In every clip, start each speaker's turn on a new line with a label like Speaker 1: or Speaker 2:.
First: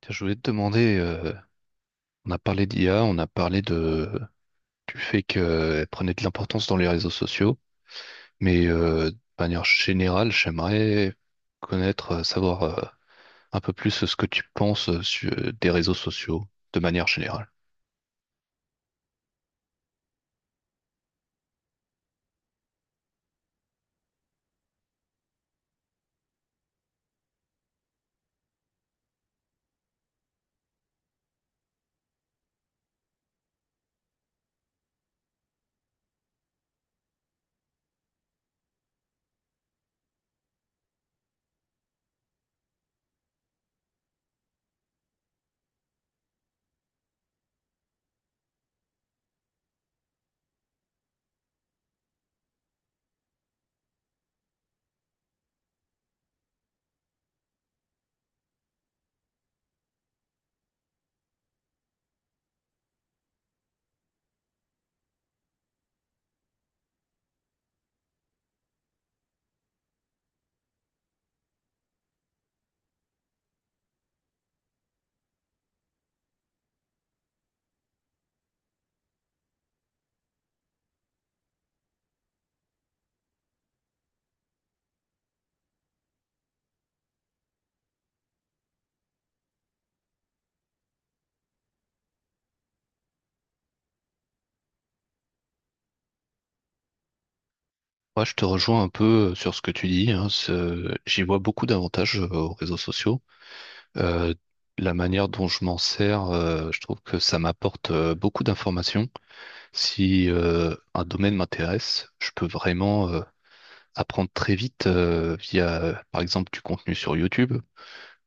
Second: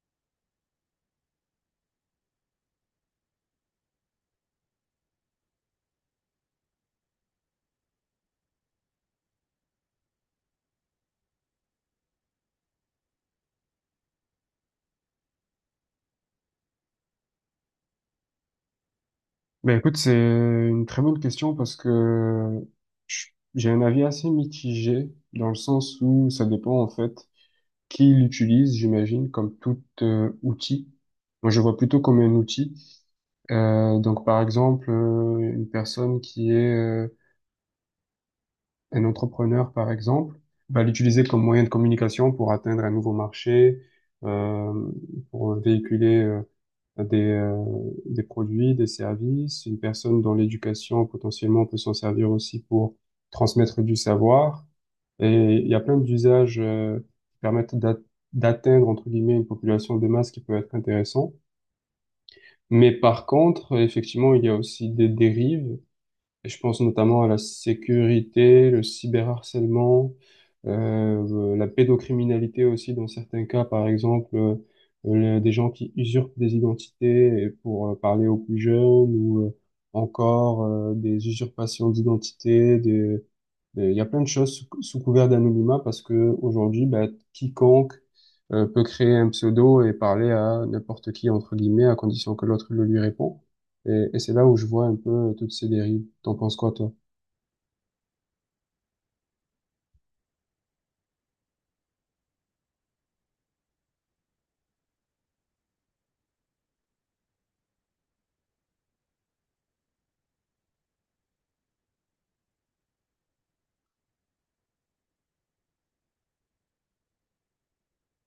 Speaker 1: Tiens, je voulais te demander, on a parlé d'IA, on a parlé du fait qu'elle prenait de l'importance dans les réseaux sociaux, mais de manière générale, j'aimerais connaître, savoir un peu plus ce que tu penses des réseaux sociaux, de manière générale.
Speaker 2: Ben écoute, c'est une très bonne question parce que j'ai un avis assez mitigé dans le sens où ça dépend en fait qui l'utilise, j'imagine, comme tout outil. Moi, je vois plutôt comme un outil. Donc, par exemple, une personne qui est un entrepreneur, par exemple, va l'utiliser comme moyen de communication pour atteindre un nouveau marché, euh, pour véhiculer des, euh, des produits, des services. Une personne dans l'éducation, potentiellement, peut s'en servir aussi pour transmettre du savoir. Et il y a plein d'usages qui d'atteindre, entre guillemets, une population de masse qui peut être intéressant. Mais par contre, effectivement, il y a aussi des dérives et je pense notamment à la sécurité, le cyberharcèlement, la pédocriminalité aussi dans certains cas, par exemple, des gens qui usurpent des identités et pour parler aux plus jeunes ou encore des usurpations d'identité, des, et il y a plein de choses sous couvert d'anonymat parce que aujourd'hui, bah, quiconque peut créer un pseudo et parler à n'importe qui, entre guillemets, à condition que l'autre le lui répond. Et c'est là où je vois un peu toutes ces dérives. T'en penses quoi, toi?
Speaker 1: Moi, je te rejoins un peu sur ce que tu dis, hein, j'y vois beaucoup d'avantages aux réseaux sociaux. Euh, la manière dont je m'en sers, je trouve que ça m'apporte beaucoup d'informations. Si un domaine m'intéresse, je peux vraiment apprendre très vite via par exemple, du contenu sur YouTube.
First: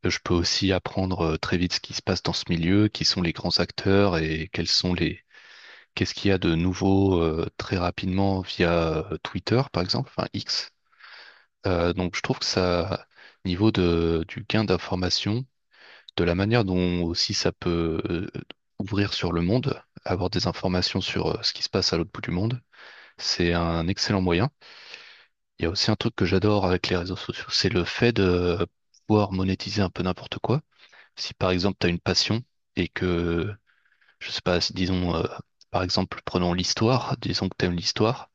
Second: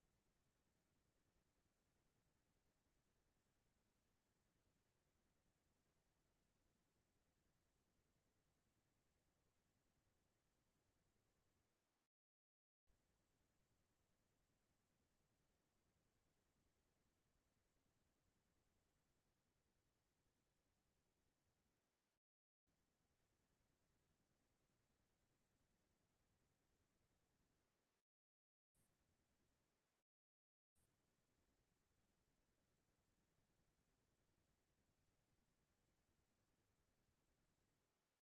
Speaker 1: Je peux aussi apprendre très vite ce qui se passe dans ce milieu, qui sont les grands acteurs et quels sont qu'est-ce qu'il y a de nouveau très rapidement via Twitter, par exemple, enfin X. Donc, je trouve que ça, niveau du gain d'information, de la manière dont aussi ça peut ouvrir sur le monde, avoir des informations sur ce qui se passe à l'autre bout du monde. C'est un excellent moyen. Il y a aussi un truc que j'adore avec les réseaux sociaux, c'est le fait de pouvoir monétiser un peu n'importe quoi. Si par exemple tu as une passion et je sais pas, si, disons, par exemple, prenons l'histoire, disons que tu aimes l'histoire.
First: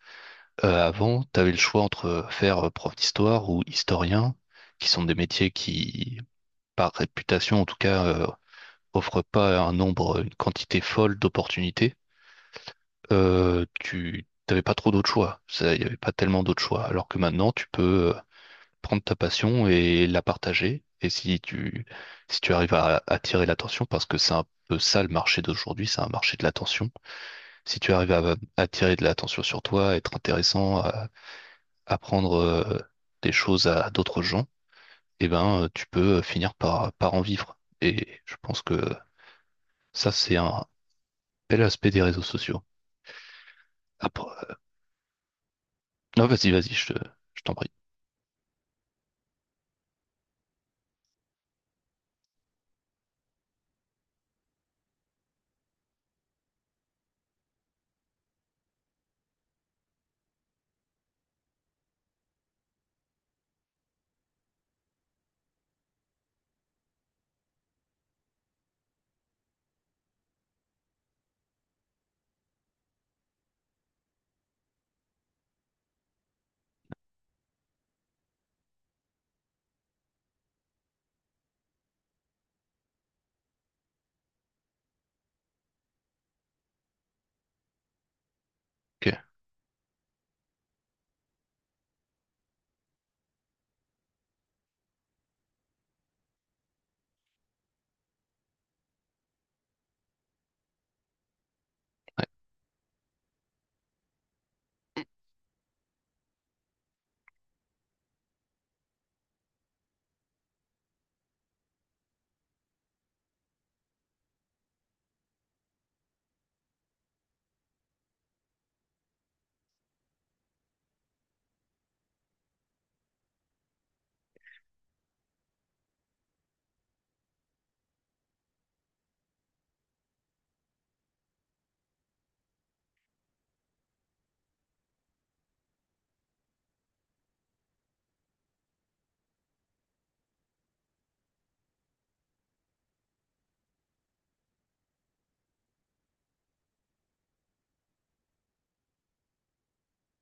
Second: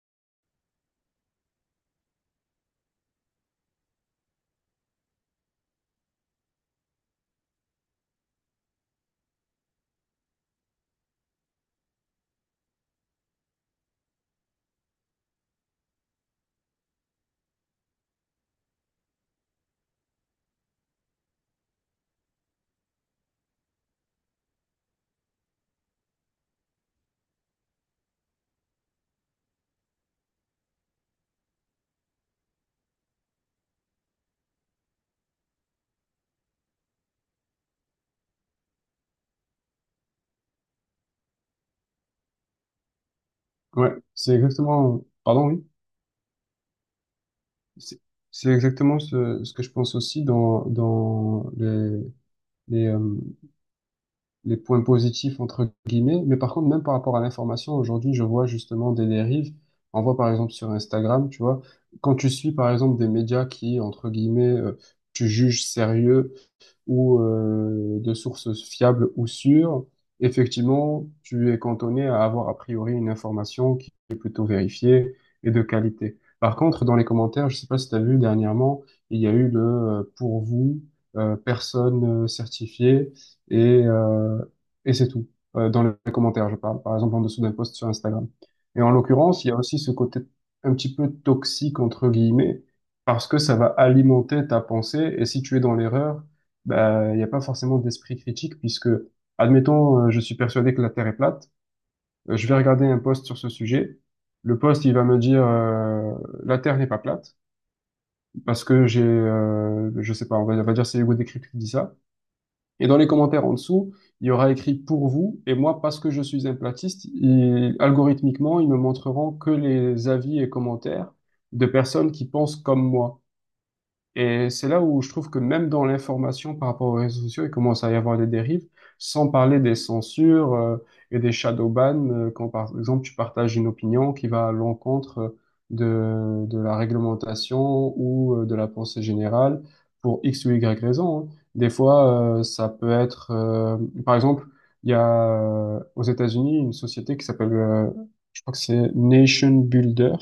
Speaker 1: Avant, tu avais le choix entre faire prof d'histoire ou historien, qui sont des métiers par réputation en tout cas, offrent pas un nombre, une quantité folle d'opportunités. Tu n'avais pas trop d'autres choix. Ça, il n'y avait pas tellement d'autres choix. Alors que maintenant, tu peux prendre ta passion et la partager. Et si tu arrives à attirer l'attention, parce que c'est un peu ça le marché d'aujourd'hui, c'est un marché de l'attention. Si tu arrives à attirer de l'attention sur toi, être intéressant, à apprendre des choses à d'autres gens, eh ben, tu peux finir par en vivre. Et je pense que ça, c'est un bel aspect des réseaux sociaux.
Speaker 2: Ouais, c'est
Speaker 1: Après...
Speaker 2: exactement, pardon, oui,
Speaker 1: Non, vas-y, je t'en prie.
Speaker 2: c'est c'est exactement ce que je pense aussi dans les, euh, les points positifs, entre guillemets. Mais par contre, même par rapport à l'information, aujourd'hui, je vois justement des dérives. On voit par exemple sur Instagram, tu vois, quand tu suis par exemple des médias qui, entre guillemets, tu juges sérieux ou de sources fiables ou sûres, effectivement, tu es cantonné à avoir a priori une information qui est plutôt vérifiée et de qualité. Par contre, dans les commentaires, je sais pas si tu as vu dernièrement, il y a eu le pour vous, personne certifiée et, euh, et c'est tout. Dans les commentaires, je parle, par exemple en dessous d'un post sur Instagram. Et en
Speaker 1: Ok.
Speaker 2: l'occurrence, il y a aussi ce côté un petit peu toxique, entre guillemets, parce que ça va alimenter ta pensée. Et si tu es dans l'erreur, ben il n'y a pas forcément d'esprit critique puisque, admettons, je suis persuadé que la Terre est plate, je vais regarder un post sur ce sujet. Le post, il va me dire la Terre n'est pas plate parce que j'ai, je sais pas, on va dire c'est Hugo Décrypte qui dit ça. Et dans les commentaires en dessous, il y aura écrit pour vous et moi parce que je suis un platiste, algorithmiquement, ils me montreront que les avis et commentaires de personnes qui pensent comme moi. Et c'est là où je trouve que même dans l'information par rapport aux réseaux sociaux, il commence à y avoir des dérives, sans parler des censures et des shadow bans, quand par exemple tu partages une opinion qui va à l'encontre de la réglementation ou de la pensée générale pour X ou Y raison, hein. Des fois, ça peut être, par exemple, il y a aux États-Unis une société qui s'appelle, je crois que c'est Nation Builder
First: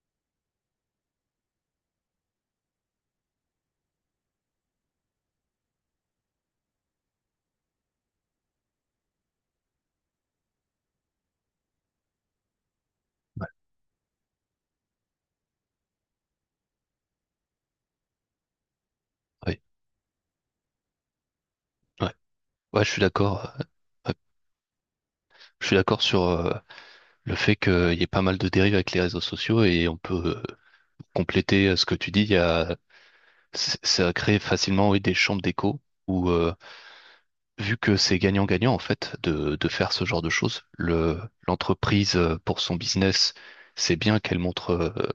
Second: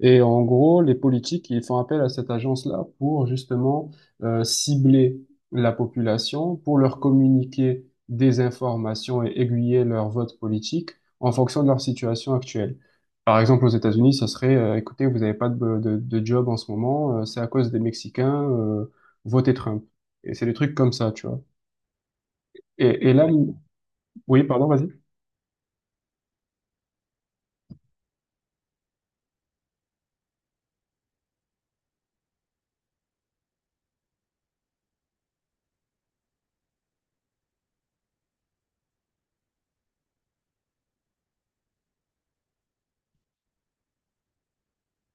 Speaker 2: et en gros, les politiques, ils font appel à cette agence-là pour justement cibler la population, pour leur communiquer des informations et aiguiller leur vote politique en fonction de leur situation actuelle. Par exemple, aux États-Unis, ça serait, écoutez, vous n'avez pas de job en ce moment, c'est à cause des Mexicains, votez
Speaker 1: Oui,
Speaker 2: Trump. Et c'est des trucs comme ça, tu vois.
Speaker 1: ouais. Ouais, je suis
Speaker 2: Et là,
Speaker 1: d'accord. Ouais.
Speaker 2: oui, pardon, vas-y.
Speaker 1: Je suis d'accord sur le fait qu'il y ait pas mal de dérives avec les réseaux sociaux et on peut compléter ce que tu dis. Il y a, c- Ça crée facilement, oui, des chambres d'écho où, vu que c'est gagnant-gagnant en fait de faire ce genre de choses, l'entreprise pour son business, c'est bien qu'elle montre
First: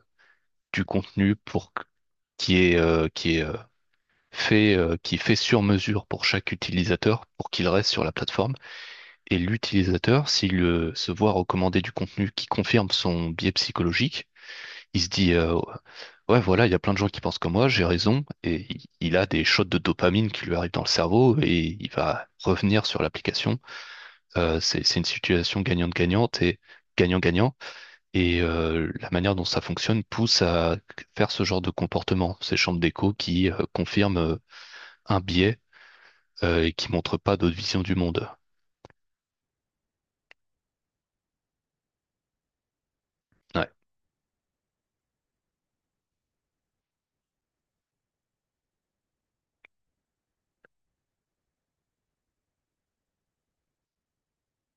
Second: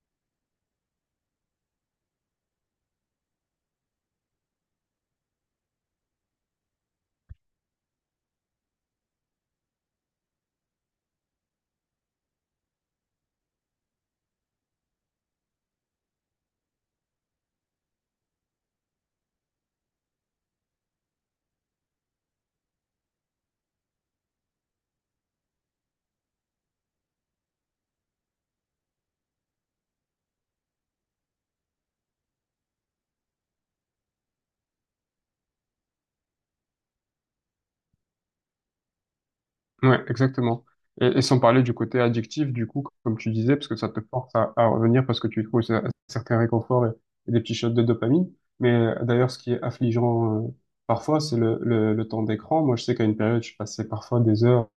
Speaker 1: du contenu qui est euh, qui est euh, qui est fait sur mesure pour chaque utilisateur pour qu'il reste sur la plateforme. Et l'utilisateur, s'il se voit recommander du contenu qui confirme son biais psychologique, il se dit ouais voilà, il y a plein de gens qui pensent comme moi, j'ai raison, et il a des shots de dopamine qui lui arrivent dans le cerveau et il va revenir sur l'application. C'est une situation gagnante-gagnante et gagnant-gagnant. Et la manière dont ça fonctionne pousse à faire ce genre de comportement, ces chambres d'écho qui confirment un biais et qui montrent pas d'autres visions du monde.
Speaker 2: Ouais, exactement. Et sans parler du côté addictif, du coup, comme tu disais, parce
Speaker 1: Ouais,
Speaker 2: que ça te force à revenir parce que tu trouves un certain réconfort et des petits shots de dopamine. Mais d'ailleurs, ce qui est affligeant parfois, c'est le temps d'écran. Moi, je sais qu'à une période, je passais parfois des heures.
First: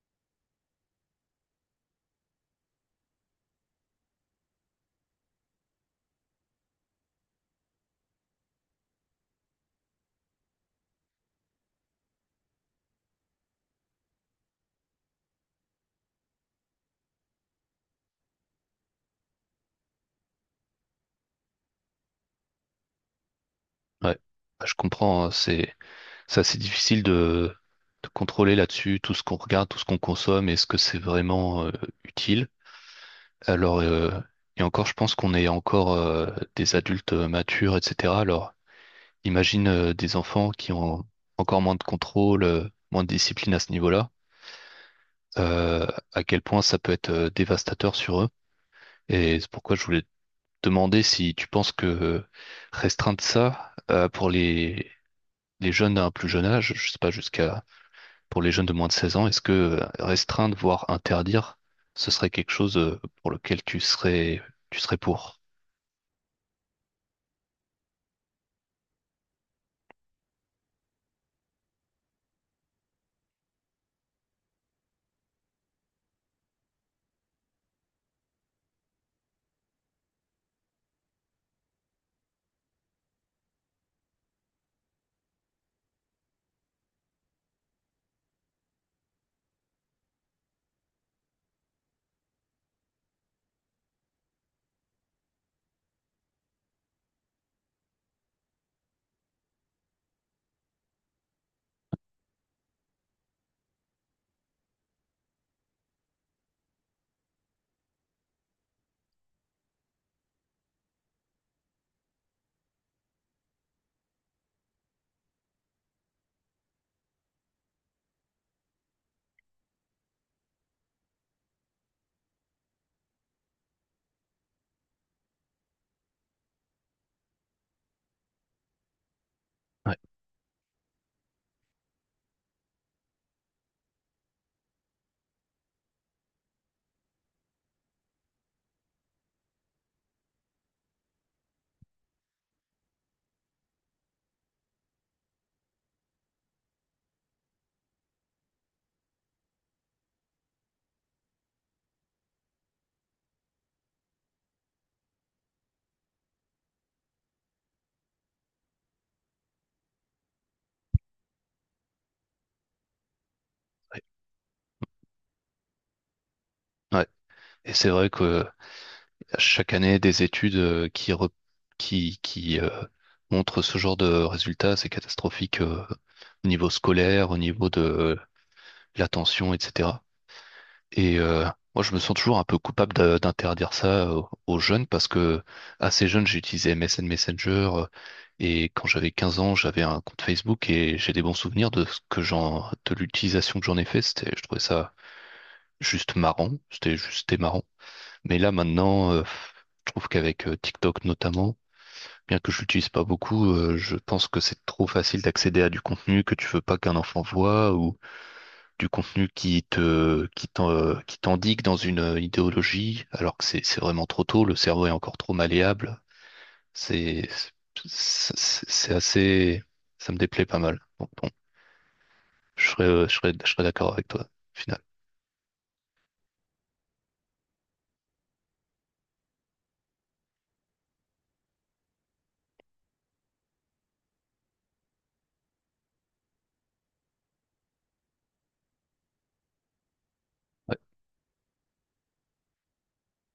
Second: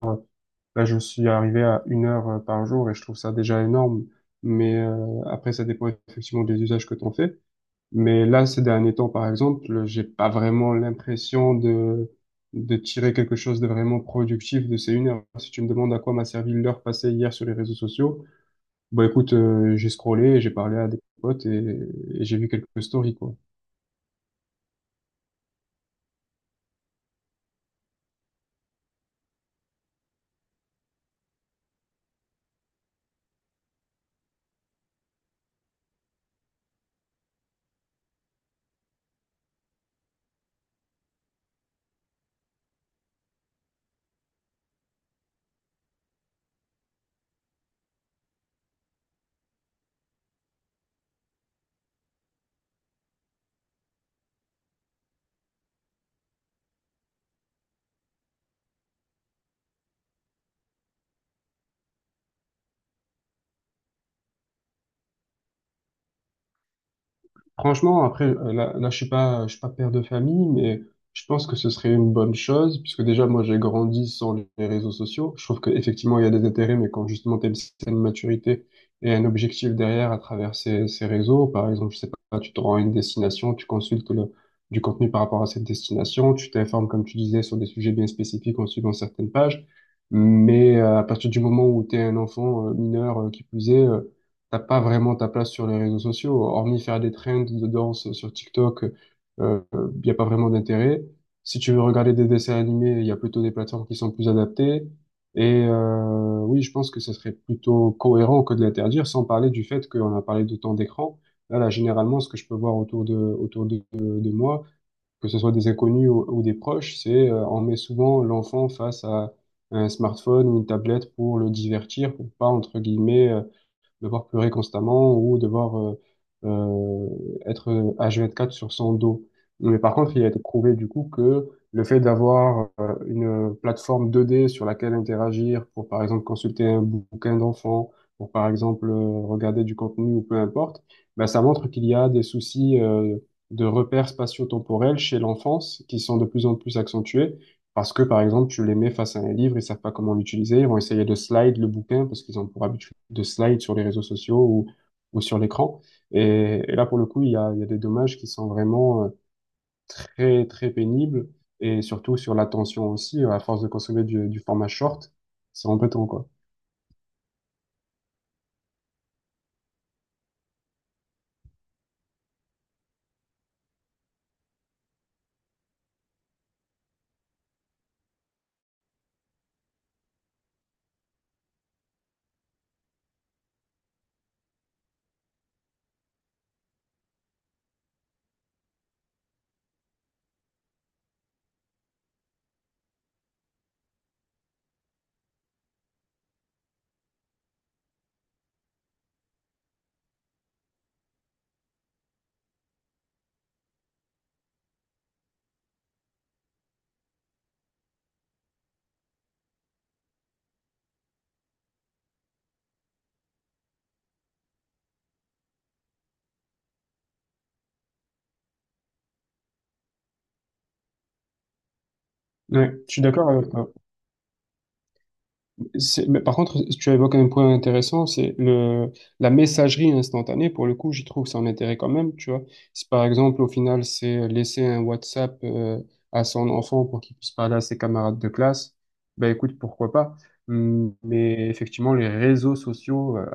Speaker 2: Là, je suis arrivé à une heure par jour et je trouve ça déjà énorme. Mais après, ça dépend effectivement des usages que tu en fais. Mais là, ces derniers temps, par exemple, j'ai pas vraiment l'impression de tirer quelque chose de vraiment productif de ces une heure. Si tu me demandes à quoi m'a servi l'heure passée hier sur les réseaux sociaux, bah écoute, j'ai scrollé, j'ai parlé à des potes et j'ai vu quelques stories, quoi.
Speaker 1: ouais. Bah, je comprends, hein, c'est... Ça, c'est difficile de contrôler là-dessus tout ce qu'on regarde, tout ce qu'on consomme, est-ce que c'est vraiment utile? Alors, et encore, je pense qu'on est encore des adultes matures, etc. Alors, imagine des enfants qui ont encore moins de contrôle, moins de discipline à ce niveau-là, euh, à quel point ça peut être dévastateur sur eux. Et c'est pourquoi je voulais te demander si tu penses que restreindre ça pour les jeunes à un plus jeune âge, je sais pas, jusqu'à pour les jeunes de moins de 16 ans, est-ce que restreindre, voire interdire, ce serait quelque chose pour lequel tu serais pour?
Speaker 2: Franchement, après, je suis pas père de famille, mais je pense que ce serait une bonne chose, puisque déjà, moi, j'ai grandi sans les réseaux sociaux. Je trouve qu'effectivement, il y a des intérêts, mais quand justement, tu as une certaine maturité et un objectif derrière à travers ces réseaux, par exemple, je sais pas, tu te rends à une destination, tu consultes le, du contenu par rapport à cette destination, tu t'informes, comme tu disais, sur des sujets bien spécifiques en suivant certaines pages. Mais à partir du moment où tu es un enfant mineur, qui plus est, t'as pas vraiment ta place sur les réseaux sociaux, hormis faire des trends de danse sur TikTok, il n'y a pas vraiment d'intérêt. Si tu veux regarder des dessins animés, il y a plutôt des plateformes qui sont plus adaptées. Et oui, je pense que ça serait plutôt cohérent que de l'interdire, sans parler du fait qu'on a parlé de temps d'écran. Généralement, ce que je peux voir de moi, que ce soit des inconnus ou des proches, c'est on met souvent l'enfant face à un smartphone ou une tablette pour le divertir, pour pas, entre guillemets, devoir pleurer constamment ou devoir euh, être H24 sur son dos. Mais par
Speaker 1: Ouais,
Speaker 2: contre, il a été prouvé du coup que le fait d'avoir une plateforme 2D sur laquelle interagir pour, par exemple, consulter un bouquin d'enfant, pour, par exemple, regarder du contenu ou peu importe, ben, ça montre qu'il y a des soucis de repères spatio-temporels chez l'enfance qui sont de plus en plus accentués parce que, par exemple, tu les mets face à un livre, ils savent pas comment l'utiliser, ils vont essayer de slide le bouquin parce qu'ils ont pour habitude de slide sur les réseaux sociaux ou sur l'écran. Et là, pour le coup, il y a des dommages qui sont vraiment très, très pénibles et surtout sur l'attention aussi, à force de
Speaker 1: ouais,
Speaker 2: consommer du format short, c'est embêtant, quoi.
Speaker 1: ouais. Et c'est vrai que chaque année, des études qui montrent ce genre de résultats, c'est catastrophique au niveau scolaire, au niveau de l'attention, etc. Et moi, je me sens toujours un peu coupable d'interdire ça aux jeunes parce que assez jeune, j'ai utilisé MSN Messenger et quand j'avais 15 ans, j'avais un compte Facebook et j'ai des bons souvenirs de ce que de l'utilisation que j'en ai fait. Je trouvais ça juste marrant. C'était juste marrant. Mais là, maintenant, je trouve qu'avec TikTok notamment, bien que je l'utilise pas beaucoup, je pense que c'est trop facile d'accéder à du contenu que tu veux pas qu'un enfant voit ou du contenu qui t'endigue dans une idéologie, alors que c'est vraiment trop tôt, le cerveau est encore trop malléable. C'est, c'est c'est assez, Ça me déplaît pas mal. Donc bon,
Speaker 2: Ouais, je suis d'accord avec
Speaker 1: je serais
Speaker 2: toi.
Speaker 1: d'accord avec toi, au final.
Speaker 2: C'est- mais par contre, tu évoques un point intéressant, c'est le la messagerie instantanée. Pour le coup, j'y trouve son intérêt quand même, tu vois. Si par exemple, au final, c'est laisser un WhatsApp à son enfant pour qu'il puisse parler à ses camarades de classe, ben écoute, pourquoi pas.
Speaker 1: Ouais,
Speaker 2: Mais effectivement, les réseaux sociaux euh,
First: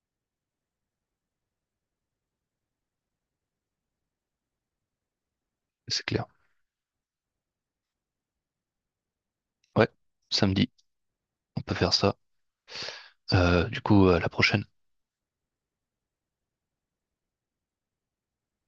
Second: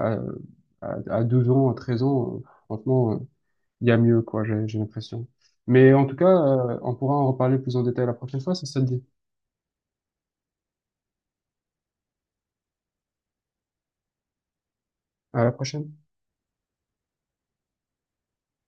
Speaker 2: à, à, à 12 ans, à 13 ans, franchement, il y a mieux, quoi, j'ai l'impression. Mais
Speaker 1: c'est
Speaker 2: en tout
Speaker 1: clair.
Speaker 2: cas, on pourra en reparler plus en détail la prochaine fois, si ça te dit.
Speaker 1: Ouais, samedi, on peut faire ça. Du coup, à la prochaine.
Speaker 2: À la prochaine.